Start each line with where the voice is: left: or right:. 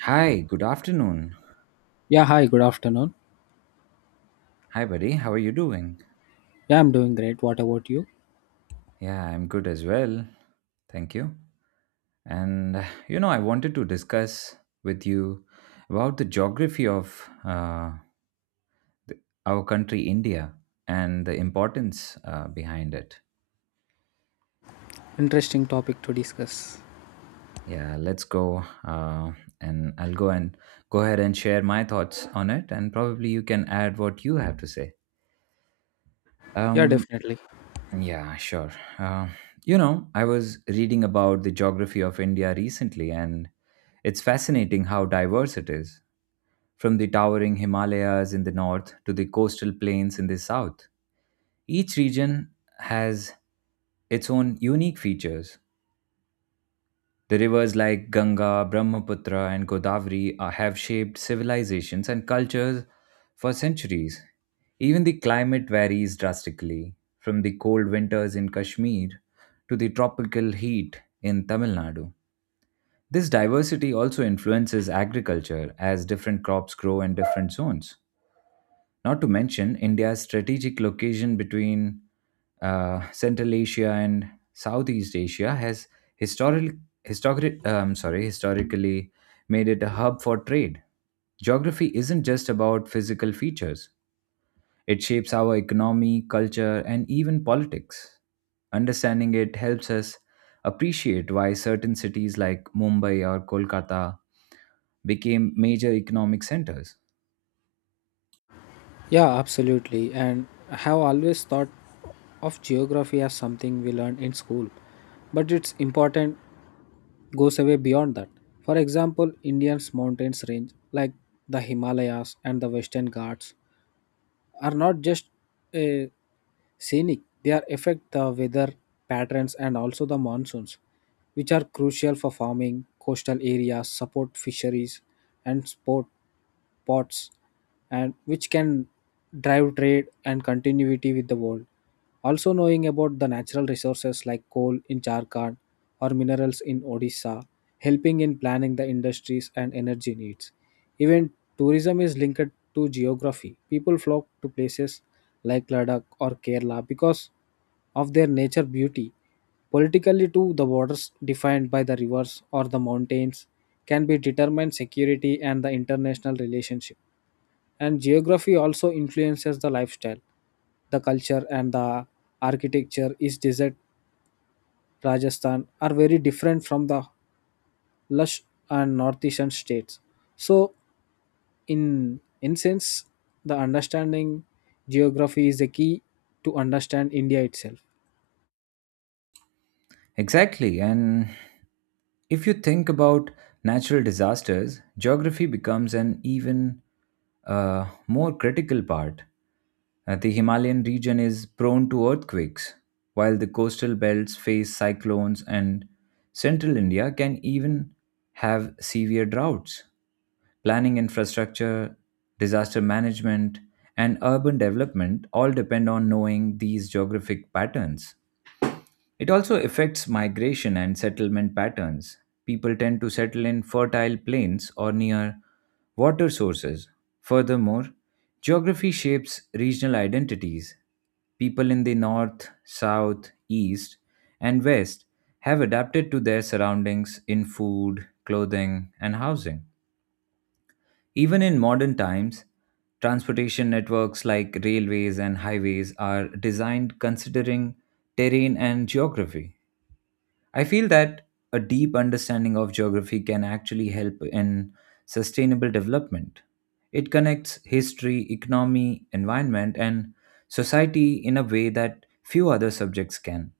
right: Hi, good afternoon.
left: Yeah, hi, good afternoon.
right: Hi, buddy. How are you doing?
left: Yeah, I'm doing great. What about you?
right: Yeah, I'm good as well. Thank you. I wanted to discuss with you about the geography of the, our country, India, and the importance behind it.
left: Interesting topic to discuss.
right: Yeah, let's go. And I'll go and Go ahead and share my thoughts on it, and probably you can add what you have to say.
left: Yeah,
right: Um,
left: definitely.
right: Yeah, sure. Uh, I was reading about the geography of India recently, and it's fascinating how diverse it is. From the towering Himalayas in the north to the coastal plains in the south, each region has its own unique features. The rivers like Ganga, Brahmaputra, and Godavari have shaped civilizations and cultures for centuries. Even the climate varies drastically, from the cold winters in Kashmir to the tropical heat in Tamil Nadu. This diversity also influences agriculture as different crops grow in different zones. Not to mention India's strategic location between Central Asia and Southeast Asia has historically, historically made it a hub for trade. Geography isn't just about physical features, it shapes our economy, culture, and even politics. Understanding it helps us appreciate why certain cities like Mumbai or Kolkata became major economic centers.
left: Yeah, absolutely. And I have always thought of geography as something we learn in school, but its important goes away beyond that. For example, India's mountains range like the Himalayas and the Western Ghats are not just a scenic they are affect the weather patterns and also the monsoons which are crucial for farming coastal areas support fisheries and sport ports and which can drive trade and continuity with the world also knowing about the natural resources like coal in Jharkhand or minerals in Odisha, helping in planning the industries and energy needs. Even tourism is linked to geography. People flock to places like Ladakh or Kerala because of their nature beauty. Politically, too, the waters defined by the rivers or the mountains can be determined security and the international relationship. And geography also influences the lifestyle. The culture and the architecture is desert Rajasthan are very different from the lush and northeastern states. So, in sense, the understanding geography is the key to understand India itself.
right: Exactly, and if you think about natural disasters, geography becomes an even more critical part. The Himalayan region is prone to earthquakes, while the coastal belts face cyclones, and central India can even have severe droughts. Planning infrastructure, disaster management, and urban development all depend on knowing these geographic patterns. It also affects migration and settlement patterns. People tend to settle in fertile plains or near water sources. Furthermore, geography shapes regional identities. People in the north, south, east, and west have adapted to their surroundings in food, clothing, and housing. Even in modern times, transportation networks like railways and highways are designed considering terrain and geography. I feel that a deep understanding of geography can actually help in sustainable development. It connects history, economy, environment, and society in a way that few other subjects can.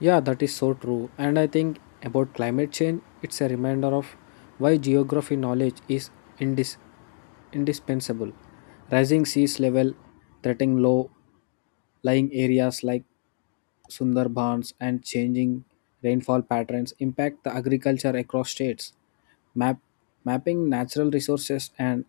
left: Yeah, that is so true. And I think about climate change, it's a reminder of why geography knowledge is indis- indispensable. Rising seas level, threatening low lying areas like Sundarbans, and changing rainfall patterns impact the agriculture across states. Map, mapping natural resources and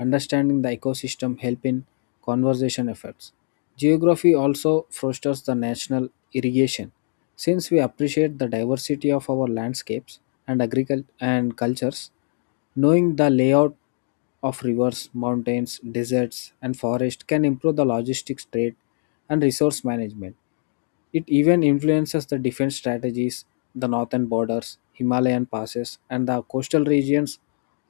left: understanding the ecosystem help in conservation efforts. Geography also fosters the national irrigation. Since we appreciate the diversity of our landscapes and and cultures, knowing the layout of rivers, mountains, deserts, and forests can improve the logistics trade and resource management. It even influences the defense strategies. The northern borders, Himalayan passes, and the coastal regions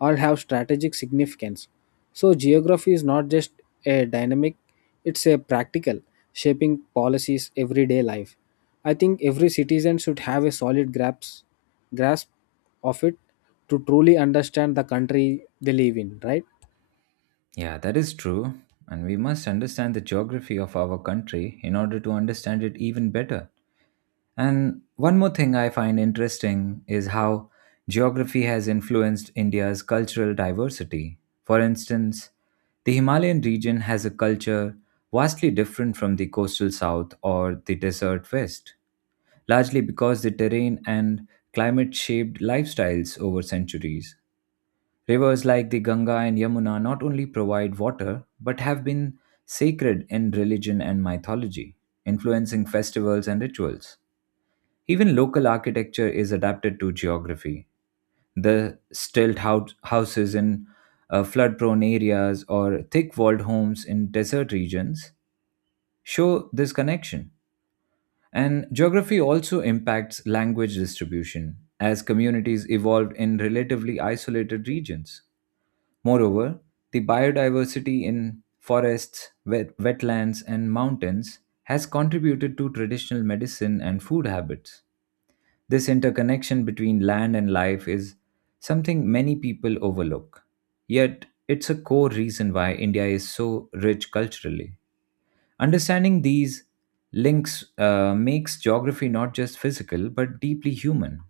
left: all have strategic significance. So, geography is not just a dynamic, it's a practical, shaping policies everyday life. I think every citizen should have a solid grasp of it to truly understand the country they live in, right?
right: Yeah, that is true. And we must understand the geography of our country in order to understand it even better. And one more thing I find interesting is how geography has influenced India's cultural diversity. For instance, the Himalayan region has a culture vastly different from the coastal south or the desert west, largely because the terrain and climate shaped lifestyles over centuries. Rivers like the Ganga and Yamuna not only provide water but have been sacred in religion and mythology, influencing festivals and rituals. Even local architecture is adapted to geography. The houses in flood prone areas or thick walled homes in desert regions show this connection. And geography also impacts language distribution as communities evolved in relatively isolated regions. Moreover, the biodiversity in forests, wetlands, and mountains has contributed to traditional medicine and food habits. This interconnection between land and life is something many people overlook. Yet, it's a core reason why India is so rich culturally. Understanding these links makes geography not just physical but deeply human.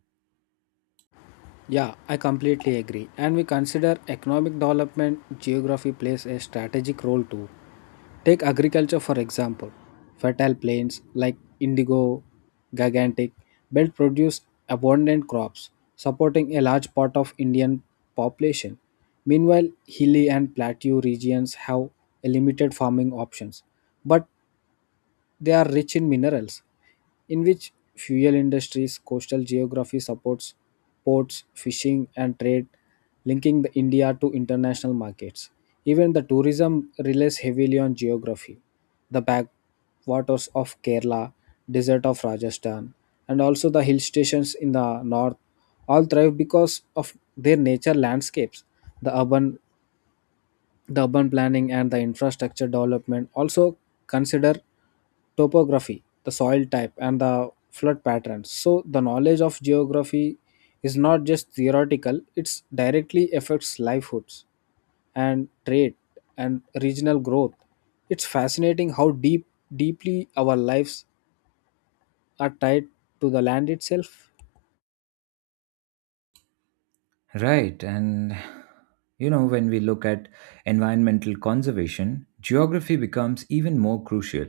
left: Yeah, I completely agree. And we consider economic development, geography plays a strategic role too. Take agriculture for example. Fertile plains like indigo, gigantic, belt produce abundant crops, supporting a large part of Indian population. Meanwhile, hilly and plateau regions have a limited farming options, but they are rich in minerals, in which fuel industries, coastal geography supports ports, fishing, and trade, linking the India to international markets. Even the tourism relies heavily on geography. The backwaters of Kerala, desert of Rajasthan, and also the hill stations in the north all thrive because of their nature landscapes. The urban the urban planning and the infrastructure development also consider topography the soil type and the flood patterns so the knowledge of geography is not just theoretical it's directly affects livelihoods and trade and regional growth it's fascinating how deeply our lives are tied to the land itself.
right: Right, and you know, when we look at environmental conservation, geography becomes even more crucial.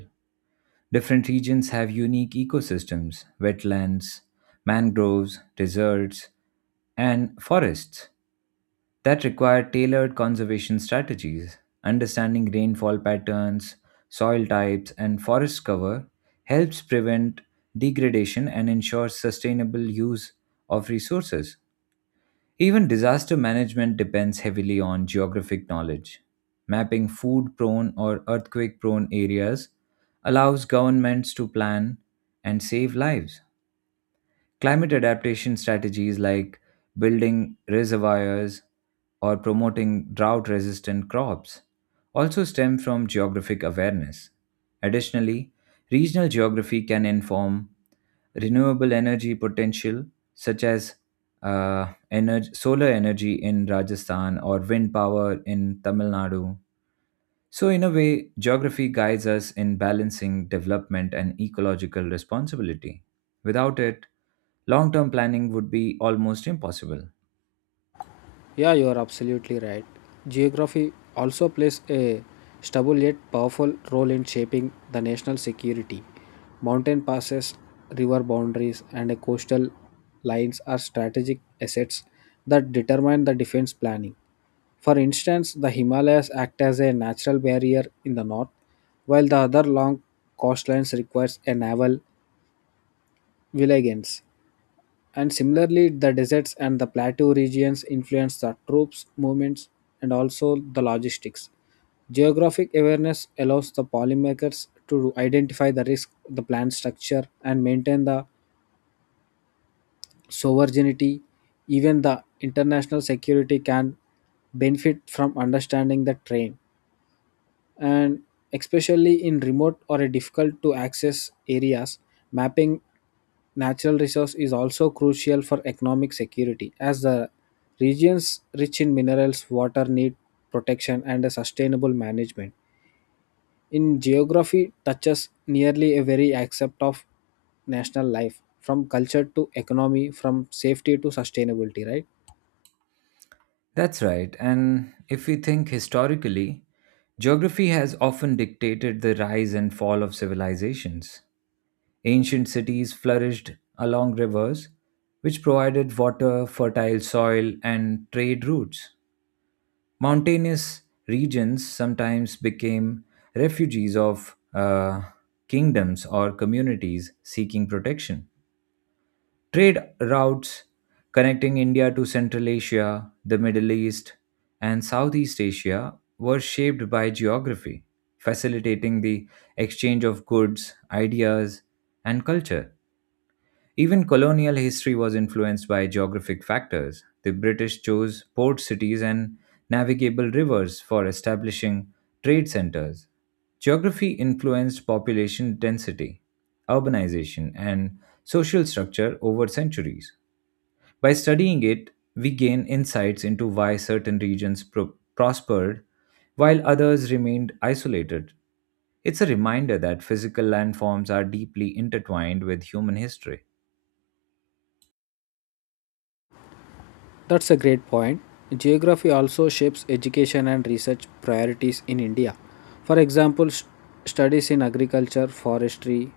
right: Different regions have unique ecosystems wetlands, mangroves, deserts, and forests that require tailored conservation strategies. Understanding rainfall patterns, soil types, and forest cover helps prevent degradation and ensure sustainable use of resources. Even disaster management depends heavily on geographic knowledge. Mapping food prone or earthquake prone areas allows governments to plan and save lives. Climate adaptation strategies like building reservoirs or promoting drought resistant crops also stem from geographic awareness. Additionally, regional geography can inform renewable energy potential, such as solar energy in Rajasthan or wind power in Tamil Nadu. So, in a way, geography guides us in balancing development and ecological responsibility. Without it, long term planning would be almost impossible.
left: Yeah, you are absolutely right. Geography also plays a stubble yet powerful role in shaping the national security. Mountain passes, river boundaries, and coastal lines are strategic assets that determine the defense planning. For instance, the Himalayas act as a natural barrier in the north, while the other long coastlines requires a naval vigilance. And similarly, the deserts and the plateau regions influence the troops' movements and also the logistics. Geographic awareness allows the policymakers to identify the risk, the plan structure, and maintain the sovereignty. Even the international security can benefit from understanding the terrain. And especially in remote or difficult to access areas, mapping natural resource is also crucial for economic security as the regions rich in minerals, water need protection and a sustainable management. In geography touches nearly a very aspect of national life from culture to economy, from safety to sustainability, right?
right: That's right, and if we think historically, geography has often dictated the rise and fall of civilizations. Ancient cities flourished along rivers, which provided water, fertile soil, and trade routes. Mountainous regions sometimes became refuges of kingdoms or communities seeking protection. Trade routes connecting India to Central Asia, the Middle East, and Southeast Asia were shaped by geography, facilitating the exchange of goods, ideas, and culture. Even colonial history was influenced by geographic factors. The British chose port cities and navigable rivers for establishing trade centers. Geography influenced population density, urbanization, and social structure over centuries. By studying it, we gain insights into why certain regions prospered while others remained isolated. It's a reminder that physical landforms are deeply intertwined with human history.
left: That's a great point. Geography also shapes education and research priorities in India. For example, studies in agriculture, forestry,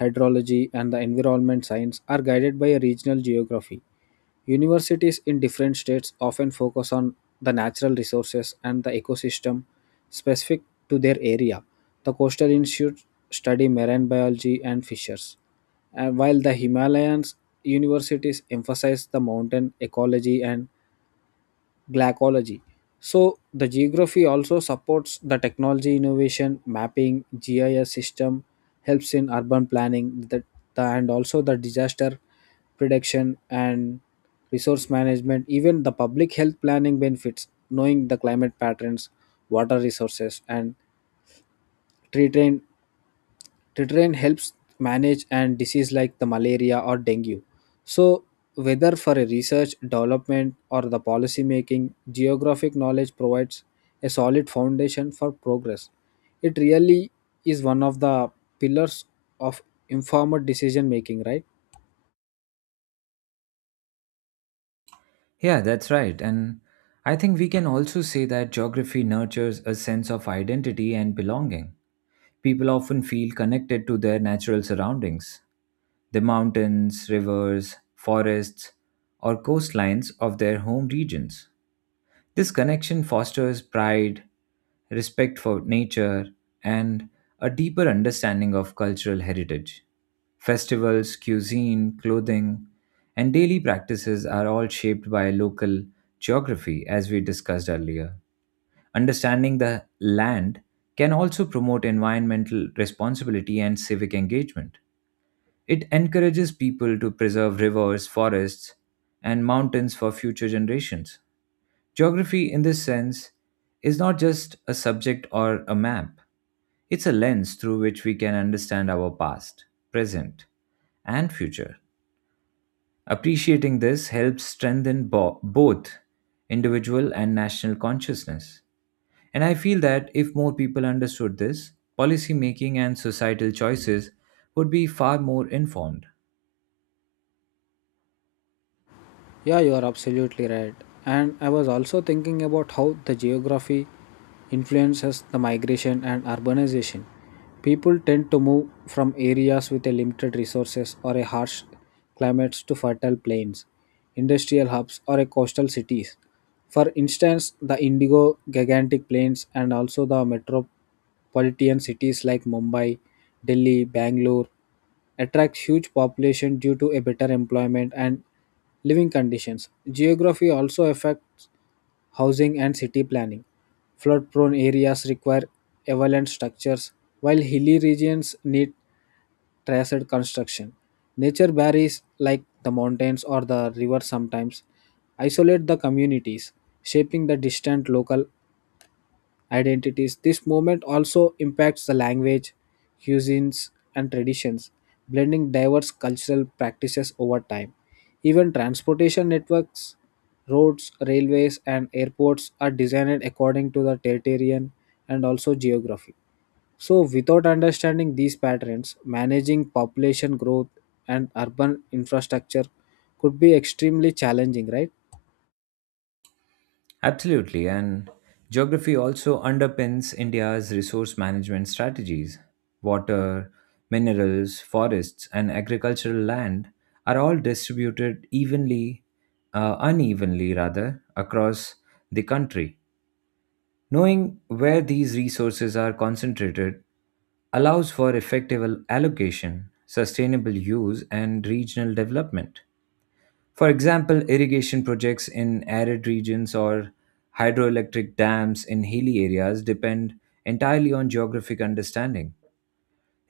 left: hydrology, and the environment science are guided by a regional geography. Universities in different states often focus on the natural resources and the ecosystem specific to their area. The coastal institutes study marine biology and fishers, and while the Himalayan universities emphasize the mountain ecology and glaciology. So the geography also supports the technology innovation, mapping, GIS system helps in urban planning that the, and also the disaster prediction and resource management, even the public health planning benefits, knowing the climate patterns, water resources and tree train Tetraene helps manage and disease like the malaria or dengue. So whether for a research, development or the policy making, geographic knowledge provides a solid foundation for progress. It really is one of the pillars of informed decision making, right?
right: Yeah, that's right. And I think we can also say that geography nurtures a sense of identity and belonging. People often feel connected to their natural surroundings, the mountains, rivers, forests, or coastlines of their home regions. This connection fosters pride, respect for nature, and a deeper understanding of cultural heritage. Festivals, cuisine, clothing, and daily practices are all shaped by local geography, as we discussed earlier. Understanding the land can also promote environmental responsibility and civic engagement. It encourages people to preserve rivers, forests, and mountains for future generations. Geography, in this sense, is not just a subject or a map, it's a lens through which we can understand our past, present, and future. Appreciating this helps strengthen both individual and national consciousness. And I feel that if more people understood this, policy making and societal choices would be far more informed.
left: Yeah, you are absolutely right. And I was also thinking about how the geography influences the migration and urbanization. People tend to move from areas with a limited resources or a harsh climates to fertile plains, industrial hubs or a coastal cities. For instance, the Indigo gigantic plains and also the metropolitan cities like Mumbai, Delhi, Bangalore attracts huge population due to a better employment and living conditions. Geography also affects housing and city planning. Flood prone areas require avalanche structures, while hilly regions need traced construction. Nature barriers like the mountains or the river sometimes isolate the communities, shaping the distant local identities. This movement also impacts the language, cuisines, and traditions, blending diverse cultural practices over time. Even transportation networks, roads, railways, and airports are designed according to the territorial and also geography. So, without understanding these patterns, managing population growth and urban infrastructure could be extremely challenging, right?
right: Absolutely, and geography also underpins India's resource management strategies. Water, minerals, forests, and agricultural land are all distributed unevenly rather, across the country. Knowing where these resources are concentrated allows for effective allocation, sustainable use, and regional development. For example, irrigation projects in arid regions or hydroelectric dams in hilly areas depend entirely on geographic understanding.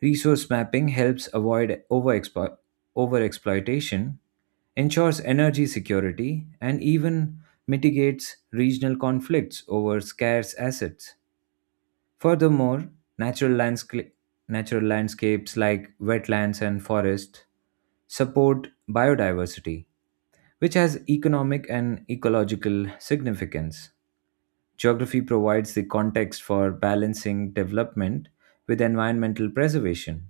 right: Resource mapping helps avoid overexploitation, ensures energy security, and even mitigates regional conflicts over scarce assets. Furthermore, natural, landsca- natural landscapes like wetlands and forests support biodiversity, which has economic and ecological significance. Geography provides the context for balancing development with environmental preservation.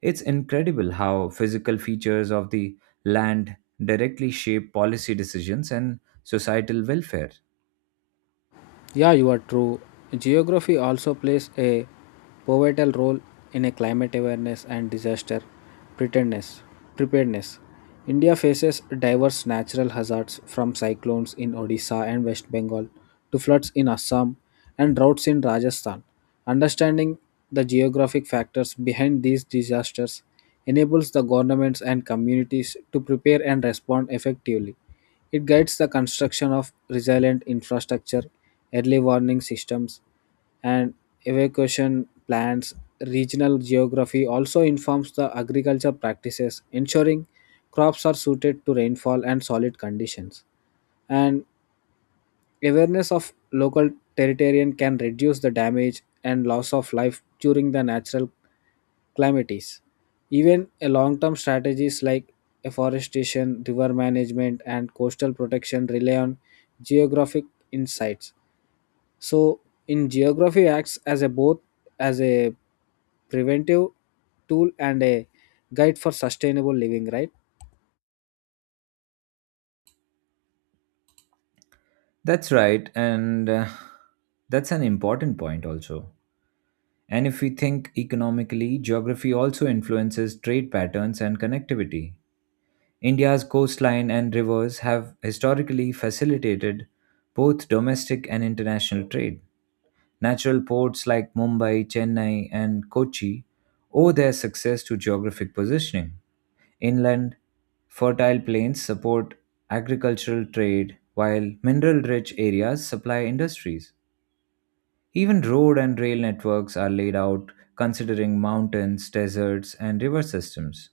right: It's incredible how physical features of the land directly shape policy decisions and societal welfare.
left: Yeah, you are true. Geography also plays a pivotal role in a climate awareness and disaster preparedness. preparedness. India faces diverse natural hazards from cyclones in Odisha and West Bengal to floods in Assam and droughts in Rajasthan. Understanding the geographic factors behind these disasters enables the governments and communities to prepare and respond effectively. It guides the construction of resilient infrastructure, early warning systems, and evacuation plans. Regional geography also informs the agriculture practices, ensuring crops are suited to rainfall and solid conditions. And awareness of local territarian can reduce the damage and loss of life during the natural calamities. Even a long-term strategies like afforestation, river management, and coastal protection rely on geographic insights. So, in geography acts as a both as a preventive tool and a guide for sustainable living, right?
right: That's right, and That's an important point also. And if we think economically, geography also influences trade patterns and connectivity. India's coastline and rivers have historically facilitated both domestic and international trade. Natural ports like Mumbai, Chennai, and Kochi owe their success to geographic positioning. Inland, fertile plains support agricultural trade, while mineral rich areas supply industries. Even road and rail networks are laid out considering mountains, deserts, and river systems.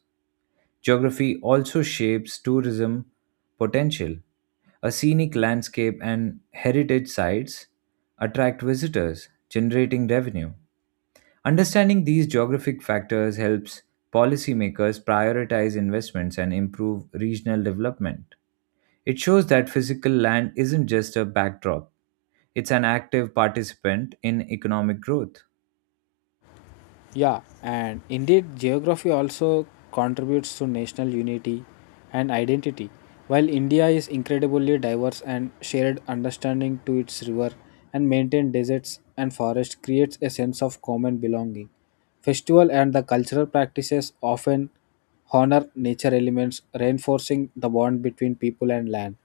right: Geography also shapes tourism potential. A scenic landscape and heritage sites attract visitors, generating revenue. Understanding these geographic factors helps policymakers prioritize investments and improve regional development. It shows that physical land isn't just a backdrop, it's an active participant in economic growth.
left: Yeah, and indeed, geography also contributes to national unity and identity. While India is incredibly diverse and shared understanding to its river and maintained deserts and forests creates a sense of common belonging. Festival and the cultural practices often honor nature elements, reinforcing the bond between people and land.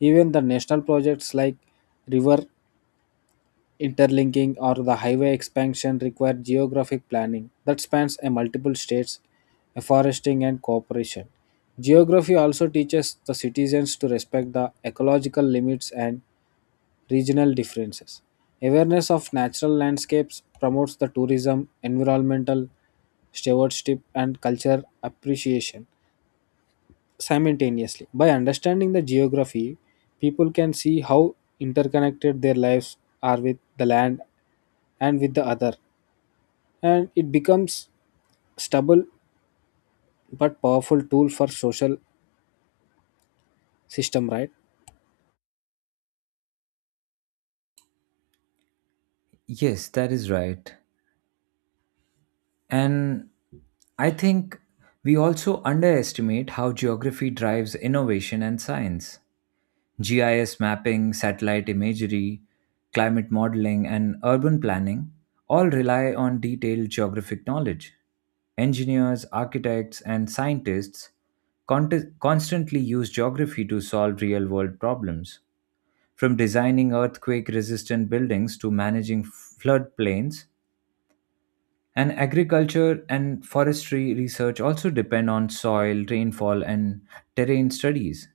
left: Even the national projects like river interlinking or the highway expansion required geographic planning that spans a multiple states, foresting and cooperation. Geography also teaches the citizens to respect the ecological limits and regional differences. Awareness of natural landscapes promotes the tourism, environmental stewardship, and culture appreciation simultaneously. By understanding the geography, people can see how interconnected their lives are with the land and with the other, and it becomes stable but powerful tool for social system, right?
right: Yes, that is right. And I think we also underestimate how geography drives innovation and science. GIS mapping, satellite imagery, climate modeling, and urban planning all rely on detailed geographic knowledge. Engineers, architects, and scientists constantly use geography to solve real world problems, from designing earthquake resistant buildings to managing floodplains. And agriculture and forestry research also depend on soil, rainfall, and terrain studies.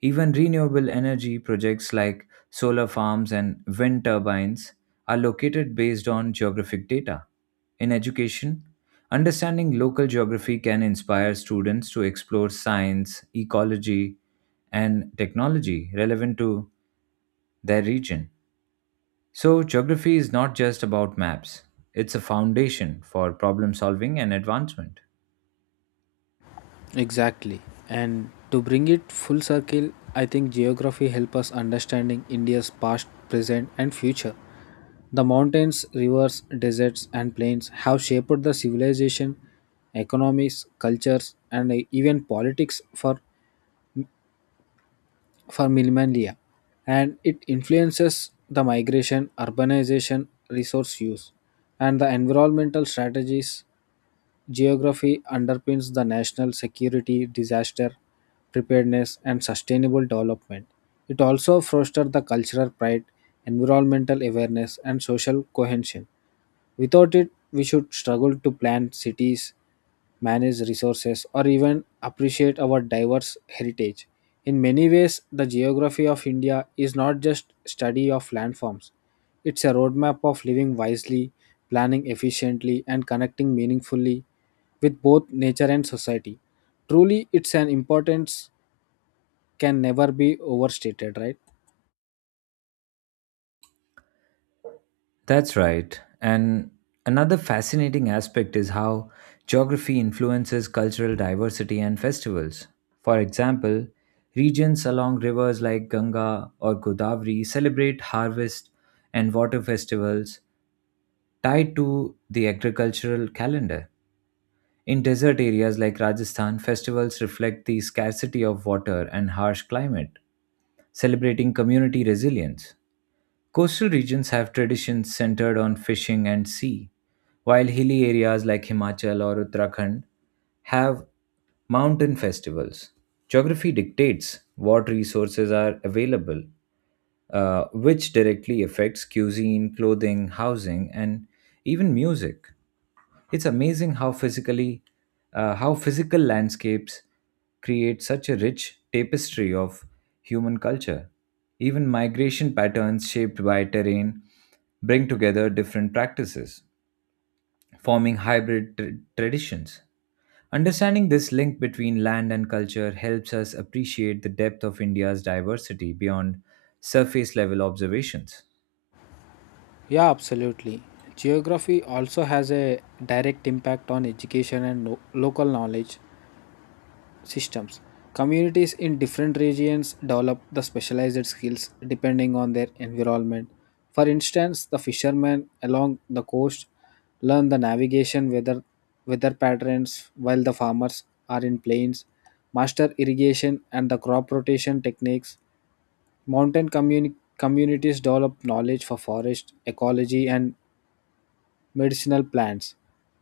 right: Even renewable energy projects like solar farms and wind turbines are located based on geographic data. In education, understanding local geography can inspire students to explore science, ecology, and technology relevant to their region. So, geography is not just about maps, it's a foundation for problem solving and advancement.
left: Exactly. And to bring it full circle, I think geography helps us understanding India's past, present and future. The mountains, rivers, deserts and plains have shaped the civilization, economies, cultures and even politics for millennia, and it influences the migration, urbanization, resource use, and the environmental strategies. Geography underpins the national security, disaster preparedness, and sustainable development. It also fosters the cultural pride, environmental awareness, and social cohesion. Without it, we should struggle to plan cities manage resources, or even appreciate our diverse heritage. In many ways, the geography of India is not just study of landforms. It's a roadmap of living wisely, planning efficiently, and connecting meaningfully with both nature and society. Truly, its an importance can never be overstated, right?
right: That's right. And another fascinating aspect is how geography influences cultural diversity and festivals. For example, regions along rivers like Ganga or Godavari celebrate harvest and water festivals tied to the agricultural calendar. In desert areas like Rajasthan, festivals reflect the scarcity of water and harsh climate, celebrating community resilience. Coastal regions have traditions centered on fishing and sea, while hilly areas like Himachal or Uttarakhand have mountain festivals. Geography dictates what resources are available, which directly affects cuisine, clothing, housing, and even music. It's amazing how physical landscapes create such a rich tapestry of human culture. Even migration patterns shaped by terrain bring together different practices, forming hybrid traditions. Understanding this link between land and culture helps us appreciate the depth of India's diversity beyond surface level observations.
left: Yeah, absolutely. Geography also has a direct impact on education and local knowledge systems. Communities in different regions develop the specialized skills depending on their environment. For instance, the fishermen along the coast learn the navigation weather patterns while the farmers are in plains, master irrigation and the crop rotation techniques. Mountain communities develop knowledge for forest ecology and medicinal plants.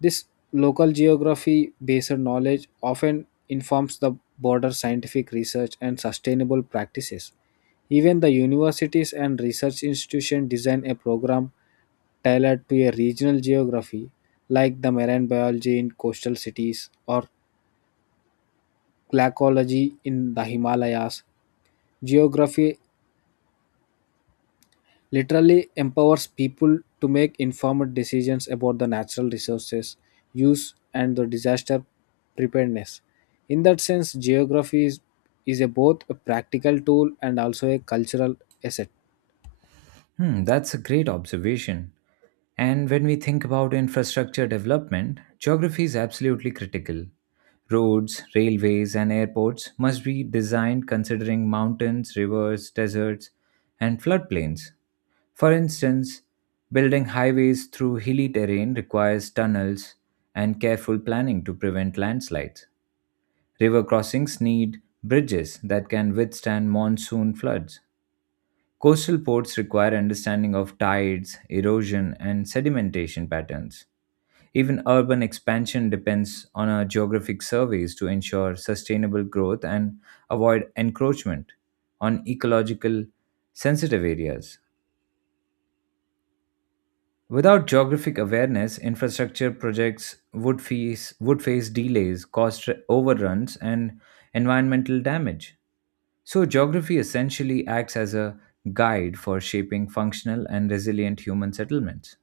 left: This local geography based knowledge often informs the broader scientific research and sustainable practices. Even the universities and research institutions design a program tailored to a regional geography, like the marine biology in coastal cities or glaciology in the Himalayas. Geography literally empowers people to make informed decisions about the natural resources use and the disaster preparedness in that sense is a both a practical tool and also a cultural asset.
right: Hmm, that's a great observation. And when we think about infrastructure development, geography is absolutely critical. Roads, railways, and airports must be designed considering mountains, rivers, deserts, and floodplains. For instance, building highways through hilly terrain requires tunnels and careful planning to prevent landslides. River crossings need bridges that can withstand monsoon floods. Coastal ports require understanding of tides, erosion, and sedimentation patterns. Even urban expansion depends on our geographic surveys to ensure sustainable growth and avoid encroachment on ecological sensitive areas. Without geographic awareness, infrastructure projects would would face delays, cost overruns, and environmental damage. So, geography essentially acts as a guide for shaping functional and resilient human settlements.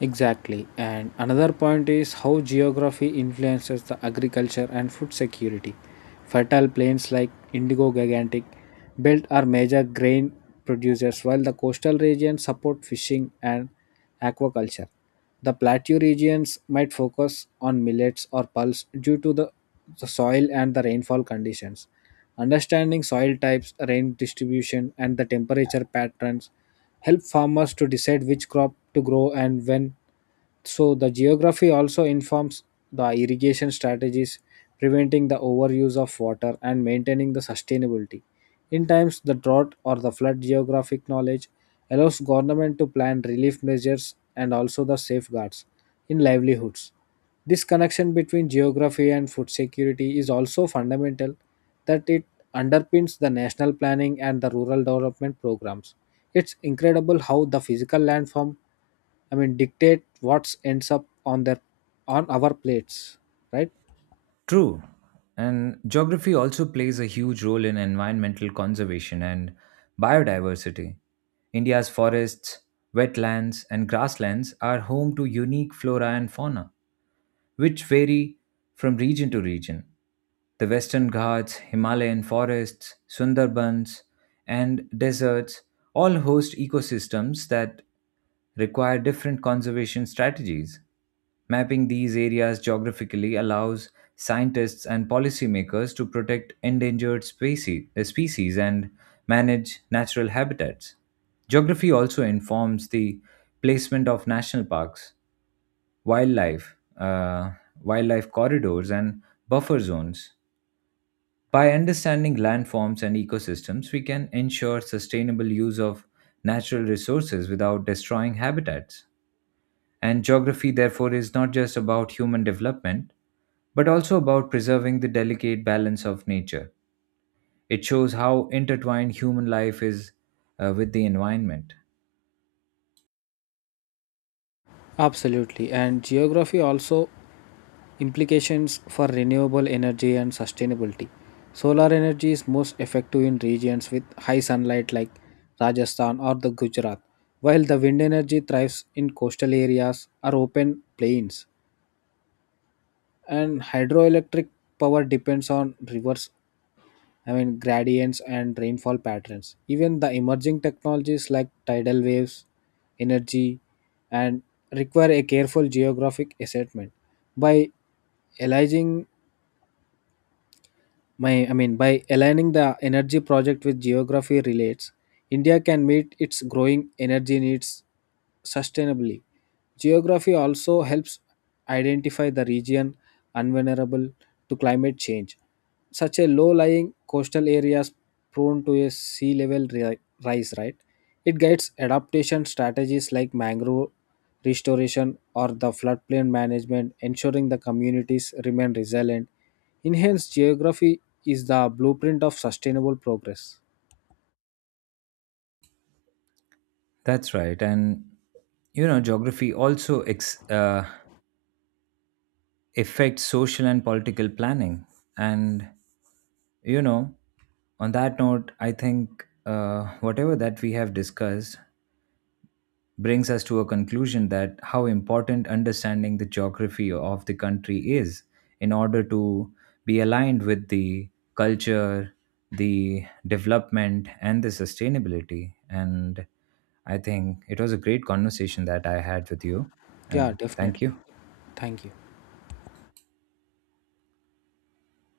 left: Exactly and another point is how geography influences the agriculture and food security fertile plains like indigo gigantic belt are major grain producers while the coastal regions support fishing and aquaculture. The plateau regions might focus on millets or pulse due to the soil and the rainfall conditions. Understanding soil types, rain distribution, and the temperature patterns help farmers to decide which crop to grow and when so the geography also informs the irrigation strategies, preventing the overuse of water and maintaining the sustainability. In times the drought or the flood, geographic knowledge allows government to plan relief measures and also the safeguards in livelihoods. This connection between geography and food security is also fundamental that it underpins the national planning and the rural development programs. It's incredible how the physical landform dictate what ends up on their on our plates, right?
right: True. And geography also plays a huge role in environmental conservation and biodiversity. India's forests, wetlands, and grasslands are home to unique flora and fauna which vary from region to region. The Western Ghats, Himalayan forests, Sundarbans, and deserts all host ecosystems that require different conservation strategies. Mapping these areas geographically allows scientists and policymakers to protect endangered species and manage natural habitats. Geography also informs the placement of national parks, wildlife, uh, wildlife corridors, and buffer zones. By understanding landforms and ecosystems, we can ensure sustainable use of natural resources without destroying habitats. And geography, therefore, is not just about human development, but also about preserving the delicate balance of nature. It shows how intertwined human life is with the environment.
left: Absolutely. And geography also implications for renewable energy and sustainability. Solar energy is most effective in regions with high sunlight like Rajasthan or the Gujarat, while the wind energy thrives in coastal areas or open plains. And hydroelectric power depends on rivers gradients and rainfall patterns. Even the emerging technologies like tidal waves, energy, and require a careful geographic assessment. By aligning my, I mean, by aligning the energy project with geography relates, India can meet its growing energy needs sustainably. Geography also helps identify the region unvulnerable to climate change such a low-lying coastal areas prone to a sea level rise, right? It guides adaptation strategies like mangrove restoration or the floodplain management ensuring the communities remain resilient enhanced geography is the blueprint of sustainable progress.
right: That's right. And, you know, geography also affect social and political planning. And, you know, on that note, I think whatever that we have discussed brings us to a conclusion that how important understanding the geography of the country is in order to be aligned with the culture, the development, and the sustainability. And I think it was a great conversation that I had with you.
left: Yeah,
right: And thank
left: definitely.
right: you.
left: Thank you.